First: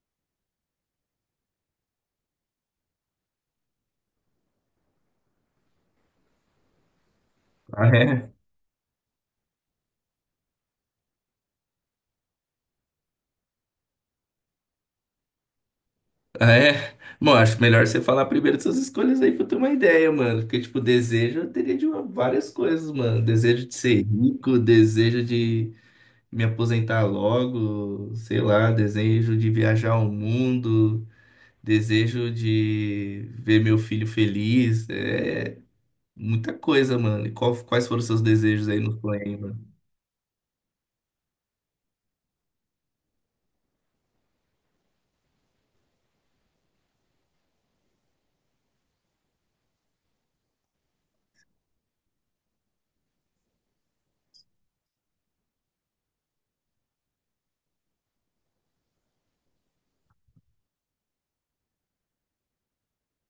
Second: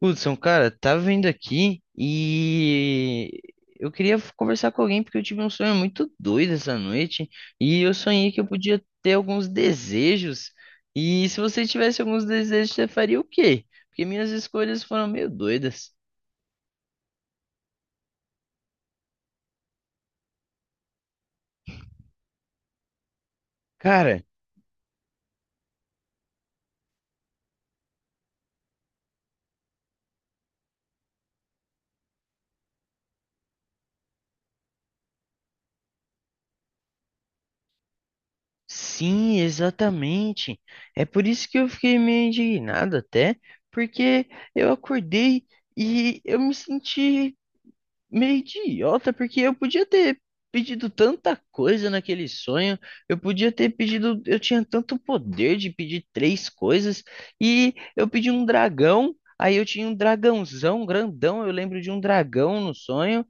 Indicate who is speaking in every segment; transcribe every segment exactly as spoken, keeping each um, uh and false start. Speaker 1: Hudson, cara, tava vindo aqui e eu queria conversar com alguém porque eu tive um sonho muito doido essa noite e
Speaker 2: Ah,
Speaker 1: eu
Speaker 2: é?
Speaker 1: sonhei que eu podia ter alguns desejos. E se você tivesse alguns desejos, você faria o quê? Porque minhas escolhas foram meio doidas.
Speaker 2: Ah, é? Bom, acho melhor você falar primeiro das suas escolhas aí pra eu ter uma ideia, mano. Porque, tipo, desejo eu teria de uma- várias coisas, mano. Desejo de ser
Speaker 1: Cara,
Speaker 2: rico, desejo de me aposentar logo, sei lá, desejo de viajar ao mundo, desejo de ver meu filho feliz. É muita coisa, mano. E qual- quais foram os seus desejos aí no sonho, aí,
Speaker 1: sim,
Speaker 2: mano?
Speaker 1: exatamente. É por isso que eu fiquei meio indignado até, porque eu acordei e eu me senti meio idiota, porque eu podia ter pedido tanta coisa naquele sonho, eu podia ter pedido, eu tinha tanto poder de pedir três coisas, e eu pedi um dragão, aí eu tinha um dragãozão grandão, eu lembro de um dragão no sonho.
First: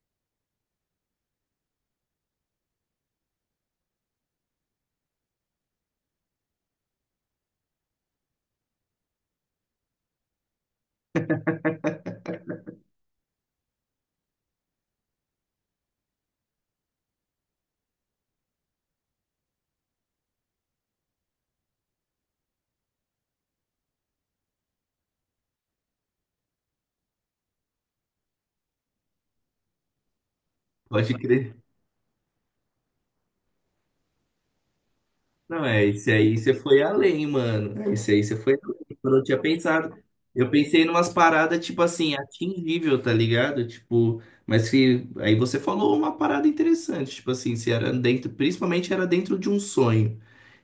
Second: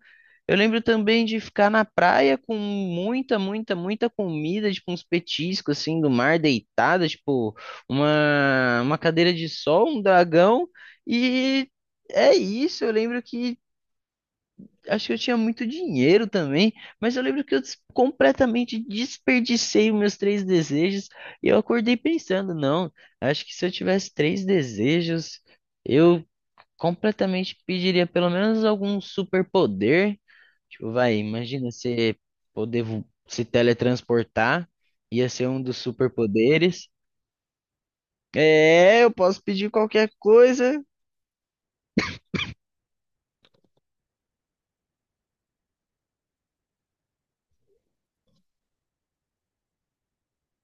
Speaker 1: Eu lembro também de ficar na praia com muita, muita, muita comida, tipo uns petiscos assim do mar deitada, tipo uma, uma cadeira de sol, um dragão e é isso, eu lembro que acho que eu tinha muito dinheiro também, mas eu lembro que eu des- completamente desperdicei os meus três desejos e eu acordei pensando, não, acho que se eu tivesse três desejos, eu completamente pediria pelo menos algum superpoder. Tipo,
Speaker 2: Pode
Speaker 1: vai,
Speaker 2: crer.
Speaker 1: imagina você poder vo- se teletransportar, ia ser um
Speaker 2: Não,
Speaker 1: dos
Speaker 2: é, esse aí você foi
Speaker 1: superpoderes.
Speaker 2: além, mano. É, esse aí você foi além.
Speaker 1: É, eu
Speaker 2: Quando eu não tinha
Speaker 1: posso pedir
Speaker 2: pensado,
Speaker 1: qualquer
Speaker 2: eu pensei
Speaker 1: coisa.
Speaker 2: em umas paradas, tipo assim, atingível, tá ligado? Tipo, mas que aí você falou uma parada interessante, tipo assim, se era dentro, principalmente era dentro de um sonho.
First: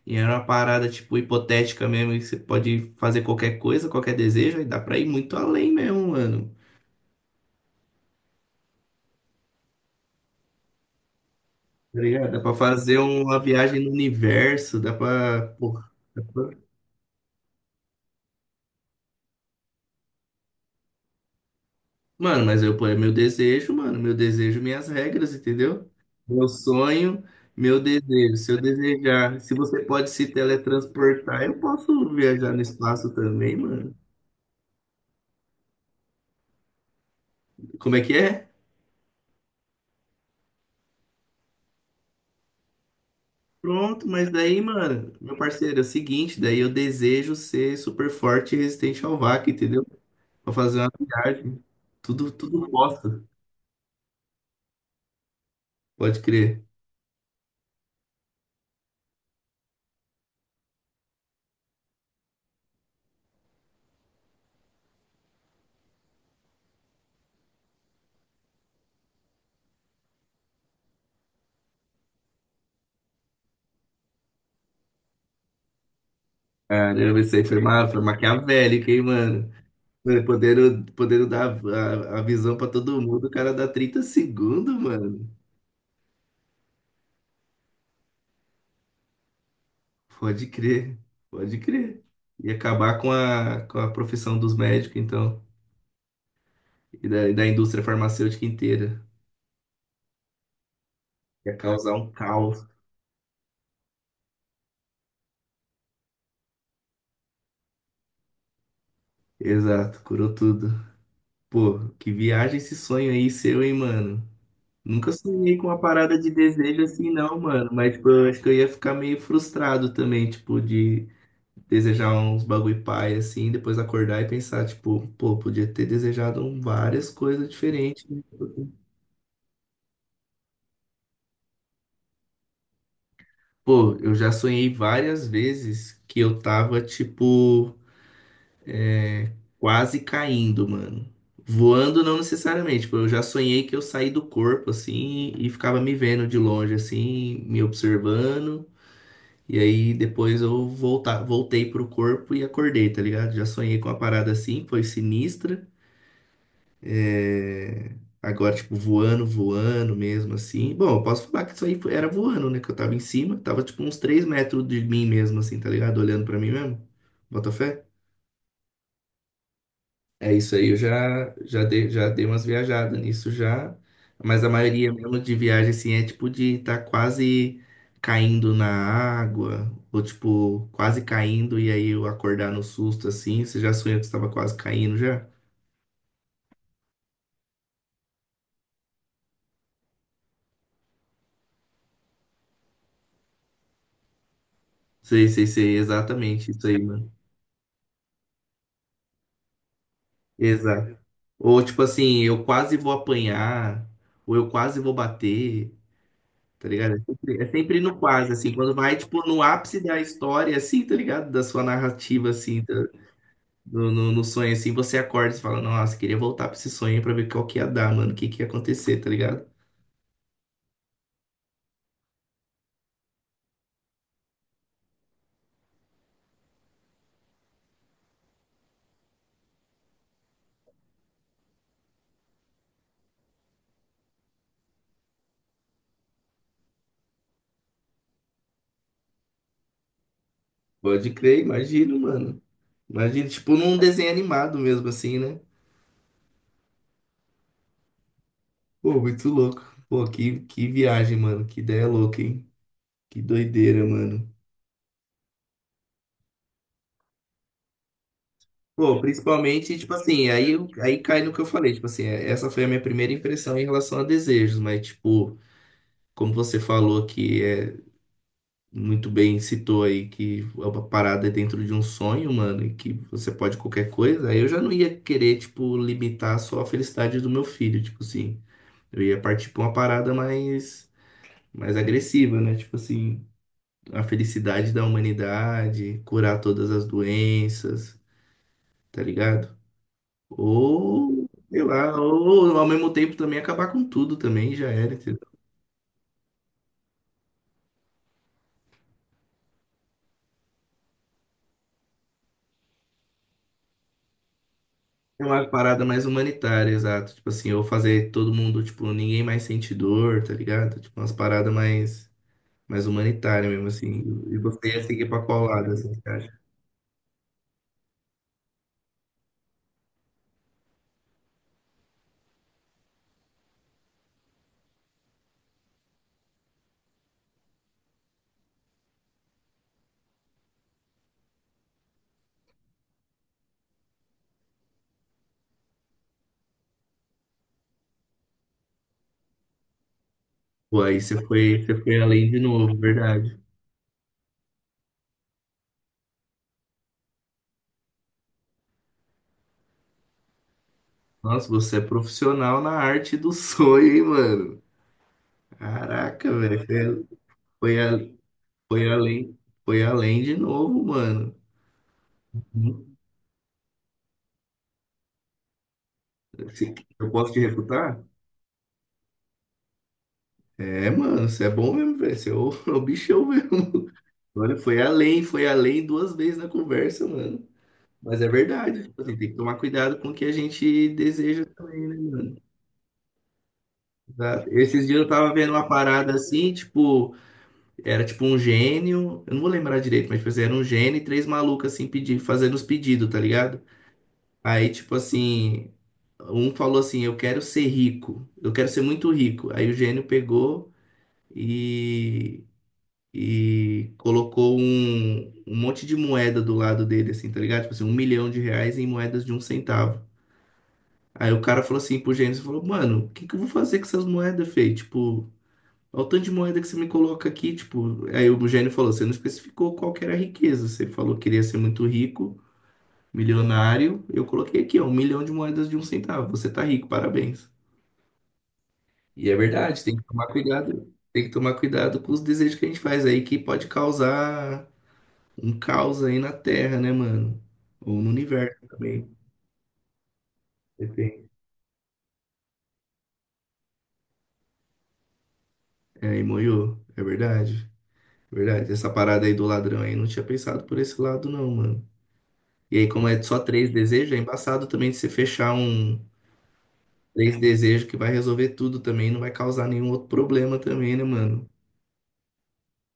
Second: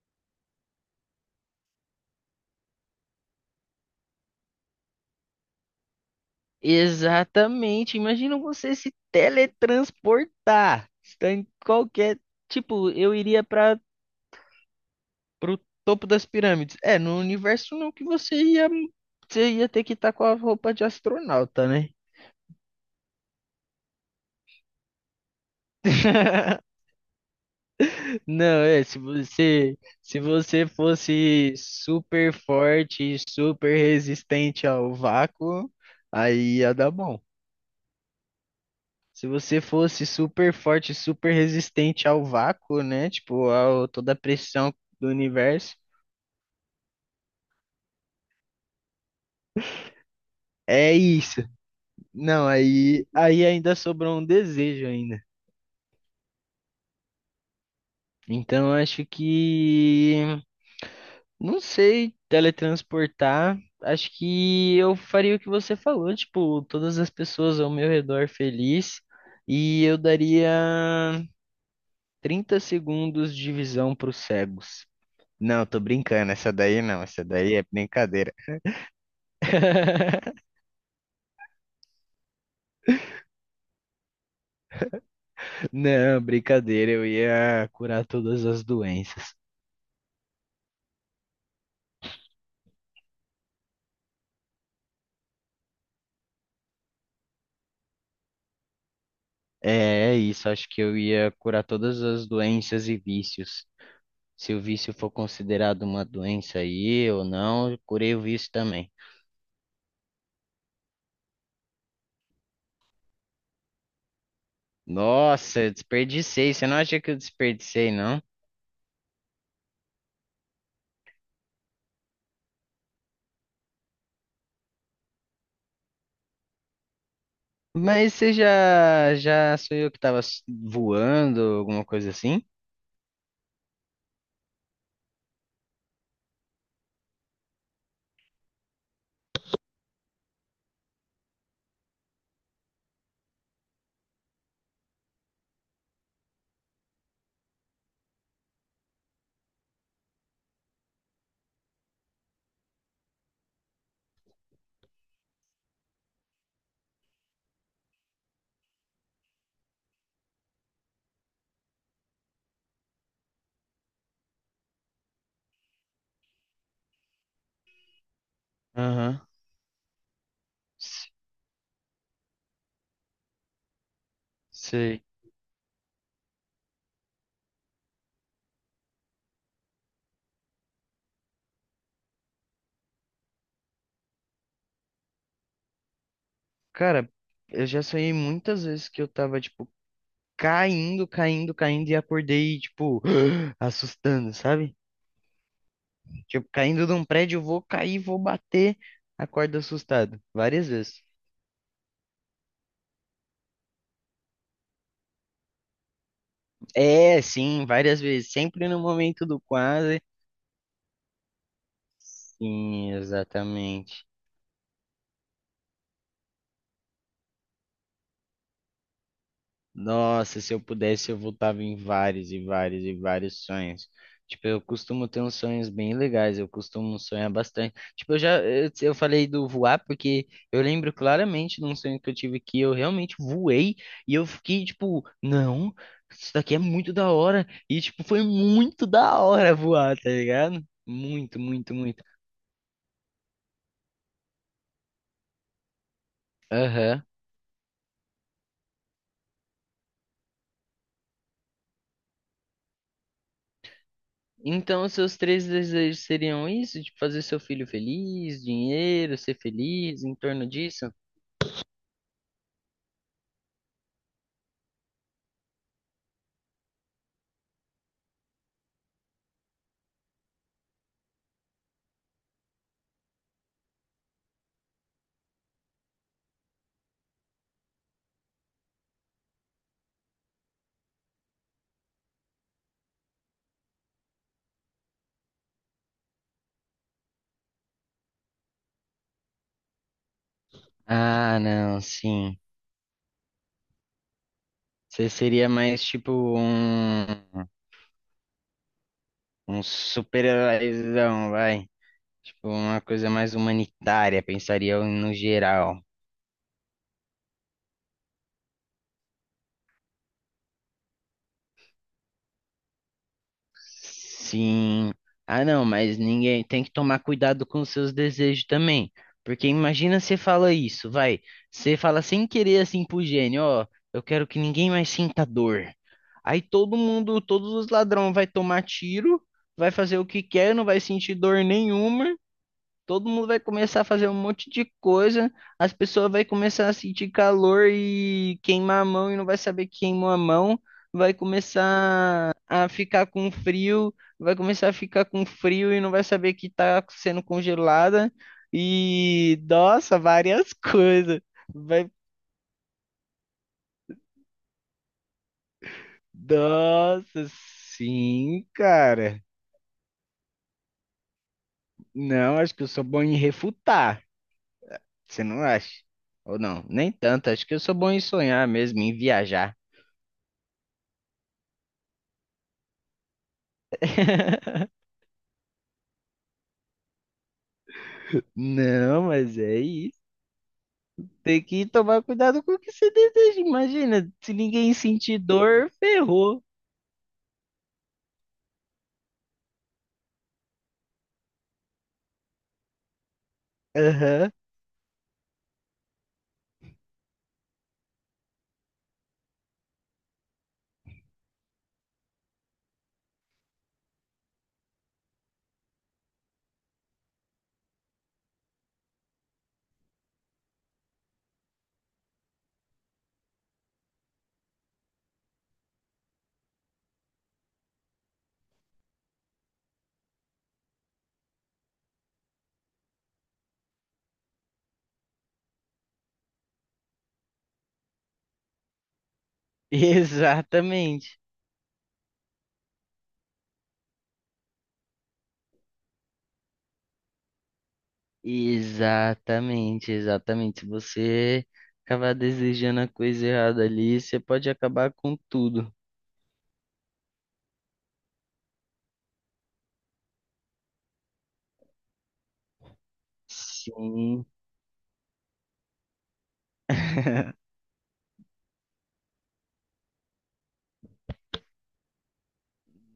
Speaker 2: E era uma parada, tipo, hipotética mesmo, que você pode fazer qualquer coisa, qualquer desejo, aí dá pra ir muito além mesmo, mano.
Speaker 1: Exatamente. Imagina você se teletransportar. Está em
Speaker 2: Tá
Speaker 1: qualquer.
Speaker 2: ligado? Dá pra
Speaker 1: Tipo,
Speaker 2: fazer
Speaker 1: eu
Speaker 2: uma
Speaker 1: iria para
Speaker 2: viagem no universo, dá pra.
Speaker 1: o
Speaker 2: Porra.
Speaker 1: topo das pirâmides. É, no universo não que você ia. Você ia ter que estar com a roupa de astronauta, né?
Speaker 2: Mano, mas eu ponho meu desejo, mano, meu desejo, minhas regras, entendeu? Meu sonho, meu desejo. Se eu
Speaker 1: Não, é, se
Speaker 2: desejar, se
Speaker 1: você,
Speaker 2: você pode
Speaker 1: se
Speaker 2: se
Speaker 1: você
Speaker 2: teletransportar,
Speaker 1: fosse
Speaker 2: eu posso
Speaker 1: super
Speaker 2: viajar no espaço
Speaker 1: forte,
Speaker 2: também,
Speaker 1: super
Speaker 2: mano.
Speaker 1: resistente ao vácuo, aí ia dar bom.
Speaker 2: Como é que é?
Speaker 1: Se você fosse super forte, super resistente ao vácuo, né? Tipo, a
Speaker 2: Pronto,
Speaker 1: toda a
Speaker 2: mas daí,
Speaker 1: pressão do
Speaker 2: mano, meu
Speaker 1: universo.
Speaker 2: parceiro, é o seguinte, daí eu desejo ser super forte e resistente ao vácuo, entendeu? Pra fazer uma
Speaker 1: É isso.
Speaker 2: viagem. Tudo,
Speaker 1: Não,
Speaker 2: tudo
Speaker 1: aí,
Speaker 2: bosta,
Speaker 1: aí ainda sobrou um desejo ainda.
Speaker 2: pode crer.
Speaker 1: Então acho que não sei teletransportar. Acho que eu faria o que você falou, tipo, todas as pessoas ao meu redor feliz e eu daria trinta segundos de visão para os cegos. Não, tô brincando, essa daí não,
Speaker 2: Caramba,
Speaker 1: essa
Speaker 2: isso aí
Speaker 1: daí
Speaker 2: foi,
Speaker 1: é
Speaker 2: ma foi
Speaker 1: brincadeira.
Speaker 2: maquiavélico, hein, mano? Mano, podendo, podendo dar a, a visão pra todo mundo, o cara dá trinta segundos, mano.
Speaker 1: Não, brincadeira, eu ia curar todas as doenças.
Speaker 2: Pode crer, pode crer. E acabar com a, com a profissão dos médicos, então, e da, e da indústria farmacêutica inteira.
Speaker 1: É, é isso, acho que eu ia
Speaker 2: Ia
Speaker 1: curar
Speaker 2: causar
Speaker 1: todas
Speaker 2: um
Speaker 1: as
Speaker 2: caos.
Speaker 1: doenças e vícios. Se o vício for considerado uma doença aí ou não, eu curei o vício também.
Speaker 2: Exato, curou tudo. Pô, que viagem esse sonho aí seu, hein, mano? Nunca sonhei
Speaker 1: Nossa,
Speaker 2: com
Speaker 1: eu
Speaker 2: uma parada de
Speaker 1: desperdicei, você não
Speaker 2: desejo
Speaker 1: acha que
Speaker 2: assim,
Speaker 1: eu
Speaker 2: não, mano.
Speaker 1: desperdicei,
Speaker 2: Mas, tipo,
Speaker 1: não?
Speaker 2: eu acho que eu ia ficar meio frustrado também, tipo, de desejar uns bagulho pai, assim, depois acordar e pensar, tipo, pô, podia ter desejado várias coisas diferentes,
Speaker 1: Mas
Speaker 2: né?
Speaker 1: você já, já sou eu que tava s- voando, alguma coisa assim?
Speaker 2: Pô, eu já sonhei várias vezes que eu tava, tipo, quase caindo, mano. Voando não necessariamente, tipo, eu já sonhei que eu saí do corpo, assim, e ficava me vendo de longe, assim, me observando. E aí depois eu voltar, voltei pro corpo e acordei, tá ligado? Já sonhei com uma parada assim, foi sinistra. É, agora, tipo, voando, voando mesmo, assim. Bom, eu posso falar que isso aí foi- era voando, né? Que eu tava em cima, tava tipo uns três metros de mim mesmo, assim, tá ligado? Olhando pra mim mesmo. Bota fé?
Speaker 1: Aham,
Speaker 2: É isso aí, eu
Speaker 1: s-
Speaker 2: já, já dei, já dei umas viajadas nisso já. Mas a maioria
Speaker 1: sei.
Speaker 2: mesmo de viagem, assim, é tipo de tá quase caindo na água, ou tipo, quase caindo e aí eu acordar no susto, assim. Você já sonhou que você tava quase caindo já?
Speaker 1: Cara, eu já sonhei muitas vezes que eu tava, tipo, caindo, caindo, caindo e acordei, tipo, assustando, sabe?
Speaker 2: Sei, sei, sei,
Speaker 1: Tipo,
Speaker 2: exatamente isso aí.
Speaker 1: caindo de um prédio, vou cair, vou bater, acordo assustado, várias
Speaker 2: Exato.
Speaker 1: vezes.
Speaker 2: Ou tipo assim, eu quase vou apanhar, ou eu quase vou bater, tá ligado? É
Speaker 1: É,
Speaker 2: sempre, é
Speaker 1: sim,
Speaker 2: sempre no
Speaker 1: várias
Speaker 2: quase,
Speaker 1: vezes,
Speaker 2: assim,
Speaker 1: sempre
Speaker 2: quando
Speaker 1: no
Speaker 2: vai, tipo,
Speaker 1: momento do
Speaker 2: no ápice da
Speaker 1: quase.
Speaker 2: história, assim, tá ligado? Da sua narrativa, assim, da-
Speaker 1: Sim,
Speaker 2: no,
Speaker 1: exatamente.
Speaker 2: no, no sonho, assim, você acorda e fala, nossa, queria voltar pra esse sonho pra ver qual que ia dar, mano, o que que ia acontecer, tá ligado?
Speaker 1: Nossa, se eu pudesse, eu voltava em vários e vários e vários sonhos. Tipo, eu costumo ter uns sonhos bem legais, eu costumo sonhar bastante. Tipo, eu já, eu, eu falei do voar porque eu lembro claramente de um sonho que eu tive que eu realmente voei e eu fiquei tipo, não, isso daqui é muito da hora. E tipo, foi muito da hora voar, tá ligado?
Speaker 2: Pode crer,
Speaker 1: Muito, muito,
Speaker 2: imagino,
Speaker 1: muito.
Speaker 2: mano. Imagina, tipo, num desenho animado mesmo, assim, né?
Speaker 1: Aham.
Speaker 2: Pô, muito louco. Pô, que, que viagem, mano, que ideia louca, hein? Que doideira, mano.
Speaker 1: Então, os seus três desejos seriam isso? Tipo, fazer seu filho feliz,
Speaker 2: Pô,
Speaker 1: dinheiro, ser
Speaker 2: principalmente, tipo
Speaker 1: feliz, em
Speaker 2: assim,
Speaker 1: torno
Speaker 2: aí,
Speaker 1: disso?
Speaker 2: aí cai no que eu falei, tipo assim, é- essa foi a minha primeira impressão em relação a desejos, mas, tipo, como você falou que é muito bem citou aí que a parada é dentro de um sonho, mano, e que você pode qualquer coisa, aí eu já não ia querer, tipo, limitar só a felicidade do meu filho, tipo assim, eu ia partir pra uma parada mais, mais agressiva, né? Tipo assim, a felicidade da humanidade, curar todas as doenças, tá ligado? Ou,
Speaker 1: Ah,
Speaker 2: sei
Speaker 1: não,
Speaker 2: lá,
Speaker 1: sim.
Speaker 2: ou ao mesmo tempo também acabar com tudo também, já era,
Speaker 1: Você
Speaker 2: entendeu?
Speaker 1: seria mais tipo um, um super-heróizão, vai. Tipo, uma coisa mais humanitária, pensaria eu no
Speaker 2: É uma
Speaker 1: geral.
Speaker 2: parada mais humanitária, exato. Tipo assim, ou fazer todo mundo, tipo, ninguém mais sente dor, tá ligado? Tipo, umas paradas mais, mais humanitárias mesmo, assim. E você ia
Speaker 1: Sim.
Speaker 2: seguir pra qual
Speaker 1: Ah, não,
Speaker 2: lado, assim,
Speaker 1: mas
Speaker 2: você acha?
Speaker 1: ninguém tem que tomar cuidado com os seus desejos também. Porque imagina você fala isso, vai. Você fala sem querer assim pro gênio, ó, eu quero que ninguém mais sinta dor. Aí todo mundo, todos os ladrões vai tomar tiro, vai fazer o que quer, não vai sentir dor nenhuma. Todo mundo vai começar a fazer um monte de coisa, as pessoas vão começar a sentir calor e queimar a mão e não vai saber que queimou a mão,
Speaker 2: Pô, aí
Speaker 1: vai
Speaker 2: você foi, você foi além
Speaker 1: começar
Speaker 2: de
Speaker 1: a
Speaker 2: novo,
Speaker 1: ficar com
Speaker 2: verdade.
Speaker 1: frio, vai começar a ficar com frio e não vai saber que está sendo congelada e nossa, várias coisas.
Speaker 2: Nossa, você é
Speaker 1: Vai,
Speaker 2: profissional na arte do sonho, hein, mano? Caraca, velho. Você é,
Speaker 1: nossa,
Speaker 2: foi, a-
Speaker 1: sim,
Speaker 2: foi
Speaker 1: cara.
Speaker 2: além, foi além de novo, mano.
Speaker 1: Não, acho que eu sou bom em refutar. Você não acha? Ou não,
Speaker 2: Se-
Speaker 1: nem
Speaker 2: Eu
Speaker 1: tanto.
Speaker 2: posso te
Speaker 1: Acho que eu sou bom em
Speaker 2: refutar?
Speaker 1: sonhar mesmo, em viajar.
Speaker 2: É, mano, você é bom mesmo, velho. Você é o, é o bichão mesmo. Olha, foi além, foi além duas vezes na conversa, mano. Mas é verdade. Tipo
Speaker 1: Não,
Speaker 2: assim, tem que
Speaker 1: mas
Speaker 2: tomar
Speaker 1: é isso.
Speaker 2: cuidado com o que a gente
Speaker 1: Tem
Speaker 2: deseja
Speaker 1: que
Speaker 2: também, né,
Speaker 1: tomar
Speaker 2: mano?
Speaker 1: cuidado com o que você deseja. Imagina, se
Speaker 2: Exato.
Speaker 1: ninguém
Speaker 2: Esses dias eu
Speaker 1: sentir
Speaker 2: tava vendo uma
Speaker 1: dor,
Speaker 2: parada
Speaker 1: ferrou.
Speaker 2: assim, tipo, era tipo um gênio. Eu não vou lembrar direito, mas tipo, assim, era um gênio e três malucos assim pedindo, fazendo os pedidos, tá ligado?
Speaker 1: Aham.
Speaker 2: Aí, tipo assim, um falou assim, eu quero ser rico, eu quero ser muito rico. Aí o gênio pegou. E e colocou um, um monte de moeda do lado dele, assim, tá ligado? Tipo assim, um milhão de reais em moedas de um centavo. Aí o cara falou assim pro Gênesis, falou, mano, o que que eu vou fazer com essas moedas, Fê? Tipo, olha o tanto de moeda que você me coloca aqui, tipo... Aí o Gênio falou, você não especificou qual que era a riqueza, você falou que queria ser muito rico, milionário, eu coloquei aqui, ó, um milhão de moedas de um centavo, você tá rico, parabéns. E é verdade, tem que tomar cuidado,
Speaker 1: Exatamente.
Speaker 2: tem que tomar cuidado com os desejos que a gente faz aí, que pode causar um caos aí na Terra, né, mano? Ou no universo também.
Speaker 1: Exatamente, exatamente. Se
Speaker 2: Depende.
Speaker 1: você acabar desejando a coisa errada ali, você pode acabar com tudo.
Speaker 2: É, aí moiou. É verdade. É verdade. Essa parada aí do ladrão aí, não tinha pensado por esse lado, não, mano. E aí, como é só três desejos, é
Speaker 1: Sim.
Speaker 2: embaçado também de você fechar um três desejos que vai resolver tudo também, não vai causar nenhum outro problema também, né, mano?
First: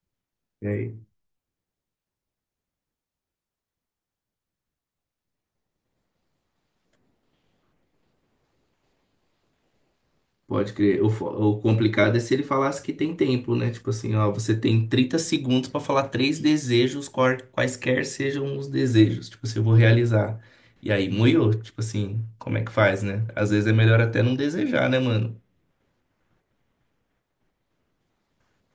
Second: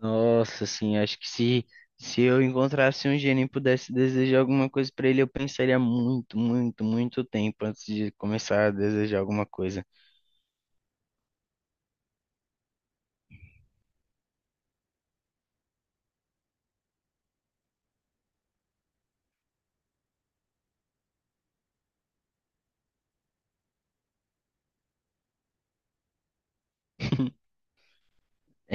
Speaker 1: Nossa,
Speaker 2: É.
Speaker 1: sim, acho que se, se eu encontrasse um gênio e pudesse desejar alguma coisa pra ele, eu pensaria muito, muito, muito tempo antes de começar a desejar alguma coisa.
Speaker 2: Pode crer. O, fo- o complicado é se ele falasse que tem tempo, né? Tipo assim, ó, você tem trinta segundos pra falar três desejos, qual- quaisquer sejam os desejos. Tipo assim, eu vou realizar. E aí, moiou. Tipo assim, como é que faz, né? Às vezes é melhor até não desejar, né, mano?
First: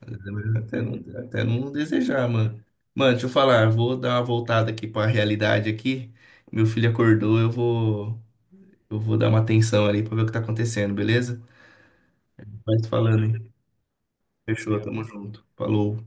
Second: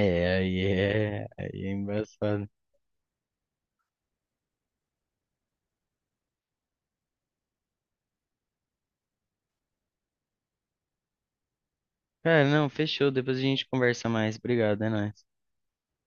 Speaker 2: Às vezes é melhor
Speaker 1: aí
Speaker 2: até não,
Speaker 1: é,
Speaker 2: até
Speaker 1: aí é
Speaker 2: não desejar,
Speaker 1: embaçado.
Speaker 2: mano. Mano, deixa eu falar, eu vou dar uma voltada aqui pra realidade aqui. Meu filho acordou, eu vou, eu vou dar uma atenção ali pra ver o que tá acontecendo, beleza?
Speaker 1: Cara, não,
Speaker 2: Vai se
Speaker 1: fechou.
Speaker 2: falando,
Speaker 1: Depois a
Speaker 2: hein?
Speaker 1: gente conversa mais.
Speaker 2: Fechou,
Speaker 1: Obrigado, é
Speaker 2: tamo
Speaker 1: nóis.
Speaker 2: junto. Falou.